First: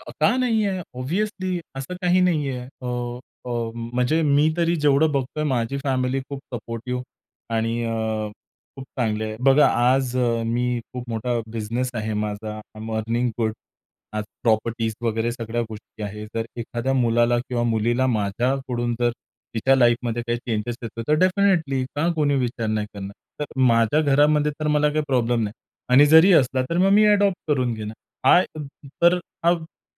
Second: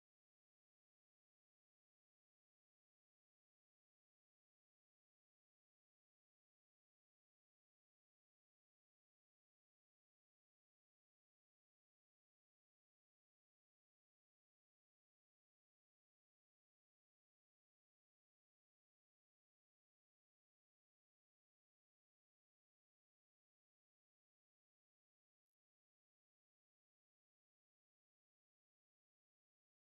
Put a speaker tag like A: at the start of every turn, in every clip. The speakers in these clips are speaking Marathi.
A: अ, का नाहीये? ऑब्व्हियसली असं काही नाही आहे. अ, अ, म्हणजे मी तरी जेवढं बघतोय माझी फॅमिली खूप सपोर्टिव्ह आणि अ, खूप चांगली आहे. बघा, आज मी खूप मोठा बिझनेस आहे माझा. आय ॲम अर्निंग गुड आज प्रॉपर्टीज वगैरे सगळ्या गोष्टी आहेत. जर एखाद्या मुलाला किंवा मुलीला माझ्याकडून जर तिच्या लाईफमध्ये काही चेंजस येतो तर डेफिनेटली का कोणी विचार नाही करणार? तर माझ्या घरामध्ये तर मला काही प्रॉब्लेम नाही आणि जरी असला तर मग मी अडॉप्ट करून घेईन. हा तर हा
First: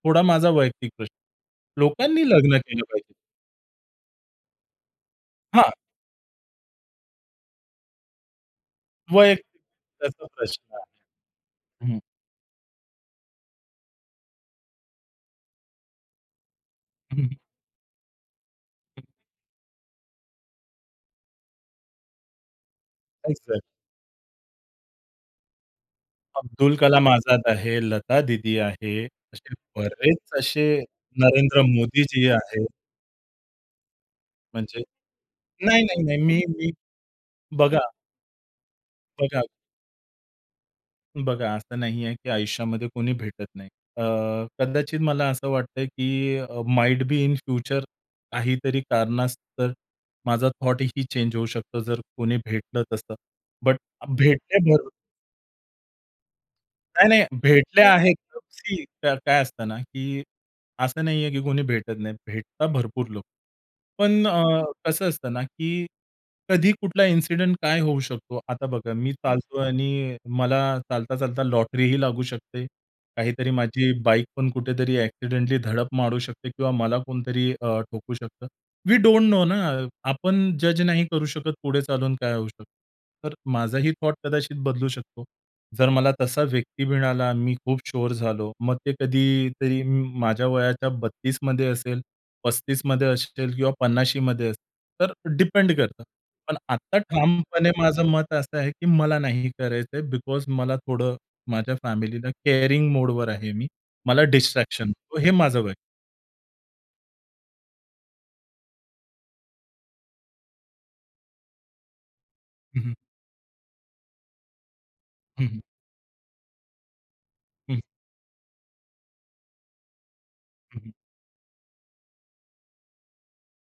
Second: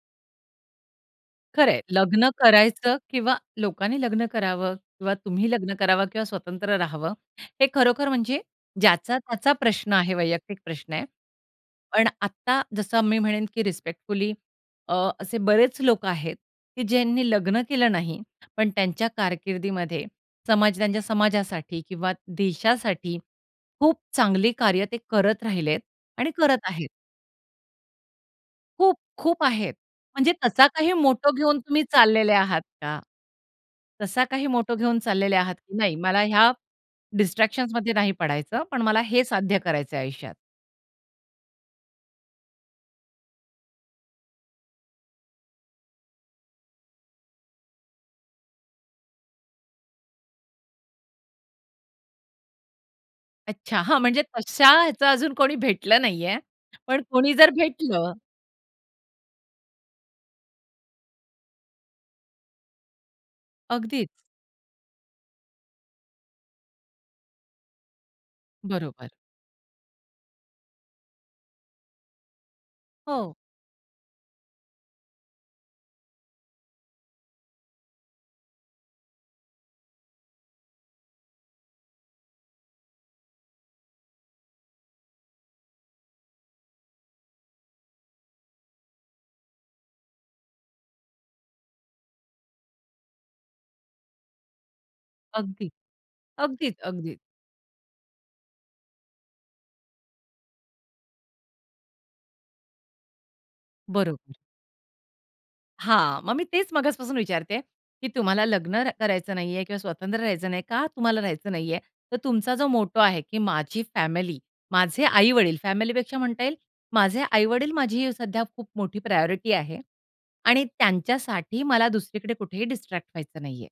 A: थोडा माझा वैयक्तिक प्रश्न
B: खरं आहे.
A: आहे. लोकांनी
B: लग्न
A: लग्न केलं
B: करायचं
A: पाहिजे.
B: किंवा लोकांनी लग्न करावं किंवा तुम्ही
A: हां.
B: लग्न करावं किंवा स्वतंत्र राहावं? हे खरोखर म्हणजे ज्याचा-त्याचा
A: वैयक्तिक
B: प्रश्न आहे
A: त्याचा
B: वैयक्तिक
A: प्रश्न
B: प्रश्न आहे.
A: आहे. हं.
B: पण आत्ता जसं मी म्हणेन की रिस्पेक्टफुली अ, असे बरेच लोक आहेत की
A: हं,
B: ज्यांनी
A: हं.
B: लग्न केलं नाही. पण त्यांच्या कारकिर्दीमध्ये, समजा त्यांच्या समाजासाठी किंवा देशासाठी
A: काहीच नाही.
B: खूप चांगली कार्य ते करत राहिलेत आणि करत
A: अब्दुल
B: आहेत.
A: कलाम आझाद आहे. लतादीदी
B: खूप
A: आहे.
B: खूप
A: असे
B: आहेत.
A: बरेच
B: म्हणजे
A: असे
B: तसा काही मोटो घेऊन
A: नरेंद्र
B: तुम्ही
A: मोदीजी
B: चाललेले आहात
A: आहेत.
B: का? तसा काही मोटो
A: म्हणजे?
B: घेऊन चाललेले आहात? नाही,
A: नाही-नाही-नाही.
B: मला
A: मी
B: ह्या
A: मी बघा
B: डिस्ट्रॅक्शन्समध्ये नाही पडायचं, पण मला हे
A: बघा
B: साध्य करायचंय आयुष्यात.
A: बघा, असं नाहीये की आयुष्यामध्ये कोणी भेटत नाही. अ, कदाचित मला असं वाटतंय की अ, माइट बी इन फ्युचर काहीतरी कारणास्तव माझा थॉट ही चेंज होऊ शकतो जर कोणी भेटलं तसं, बट
B: अच्छा, हां, म्हणजे
A: भेटले
B: तशा
A: तर
B: ह्याचं अजून कोणी भेटलं नाहीये. पण
A: नाही-नाही.
B: कोणी जर
A: भेटल्या
B: भेटलं
A: आहेत. सी काय काय असतं ना, की असं नाहीये की कोणी भेटत नाही. भेटतात भरपूर लोकं.
B: अगदीच.
A: पण अ, कसं असतं ना, की कधी कुठला इंसिडेंट काय होऊ शकतो. आता बघा,
B: बरोबर.
A: मी चालतोय आणि मला चालता-चालता लॉटरी ही लागू शकते.
B: हो.
A: काहीतरी माझी बाईकपण कुठेतरी एक्सिडेंटली धडक मारू शकते किंवा मला कुणीतरी अ, ठोकू शकतं. वी डोंट नो ना. आपण जज नाही करू शकत. पुढे चालून काय होऊ शकतं? तर माझाही थॉट कदाचित बदलू शकतो. जर मला तसा व्यक्ती मिळाला, मी खूप शुअर झालो मग ते कधीतरी म माझ्या वयाच्या 32मध्ये असेल, 35मध्ये असेल किंवा 50मध्ये असेल. तर
B: अगदी.
A: डिपेंड करतं. पण आता
B: अगदीच-अगदीच.
A: ठामपणे माझं मत असं आहे की मला नाही करायचंय बिकॉज मला थोडं माझ्या फॅमिलीला केअरिंग मोडवर आहे मी.
B: बरोबर.
A: मला डिस्ट्रॅक्शन नकोय हे माझं वैय
B: हां, मग मी तेच मगासपासून विचारते, की तुम्हाला लग्न र करायचं नाहीये किंवा स्वतंत्र राहायचं नाहीये. का, तुम्हाला राहायचं नाहीये? तर तुमचा जो
A: हं, हं.
B: मोटो आहे की माझी फॅमिली, माझे
A: हं,
B: आई-वडील,
A: हं.
B: फॅमिलीपेक्षा म्हणता येईल, माझे आई-वडील
A: हं.
B: माझी सध्या खूप मोठी प्रायॉरिटी आहे आणि
A: हं, हं.
B: त्यांच्यासाठी मला दुसरीकडे कुठेही डिस्ट्रॅक्ट व्हायचं नाहीये.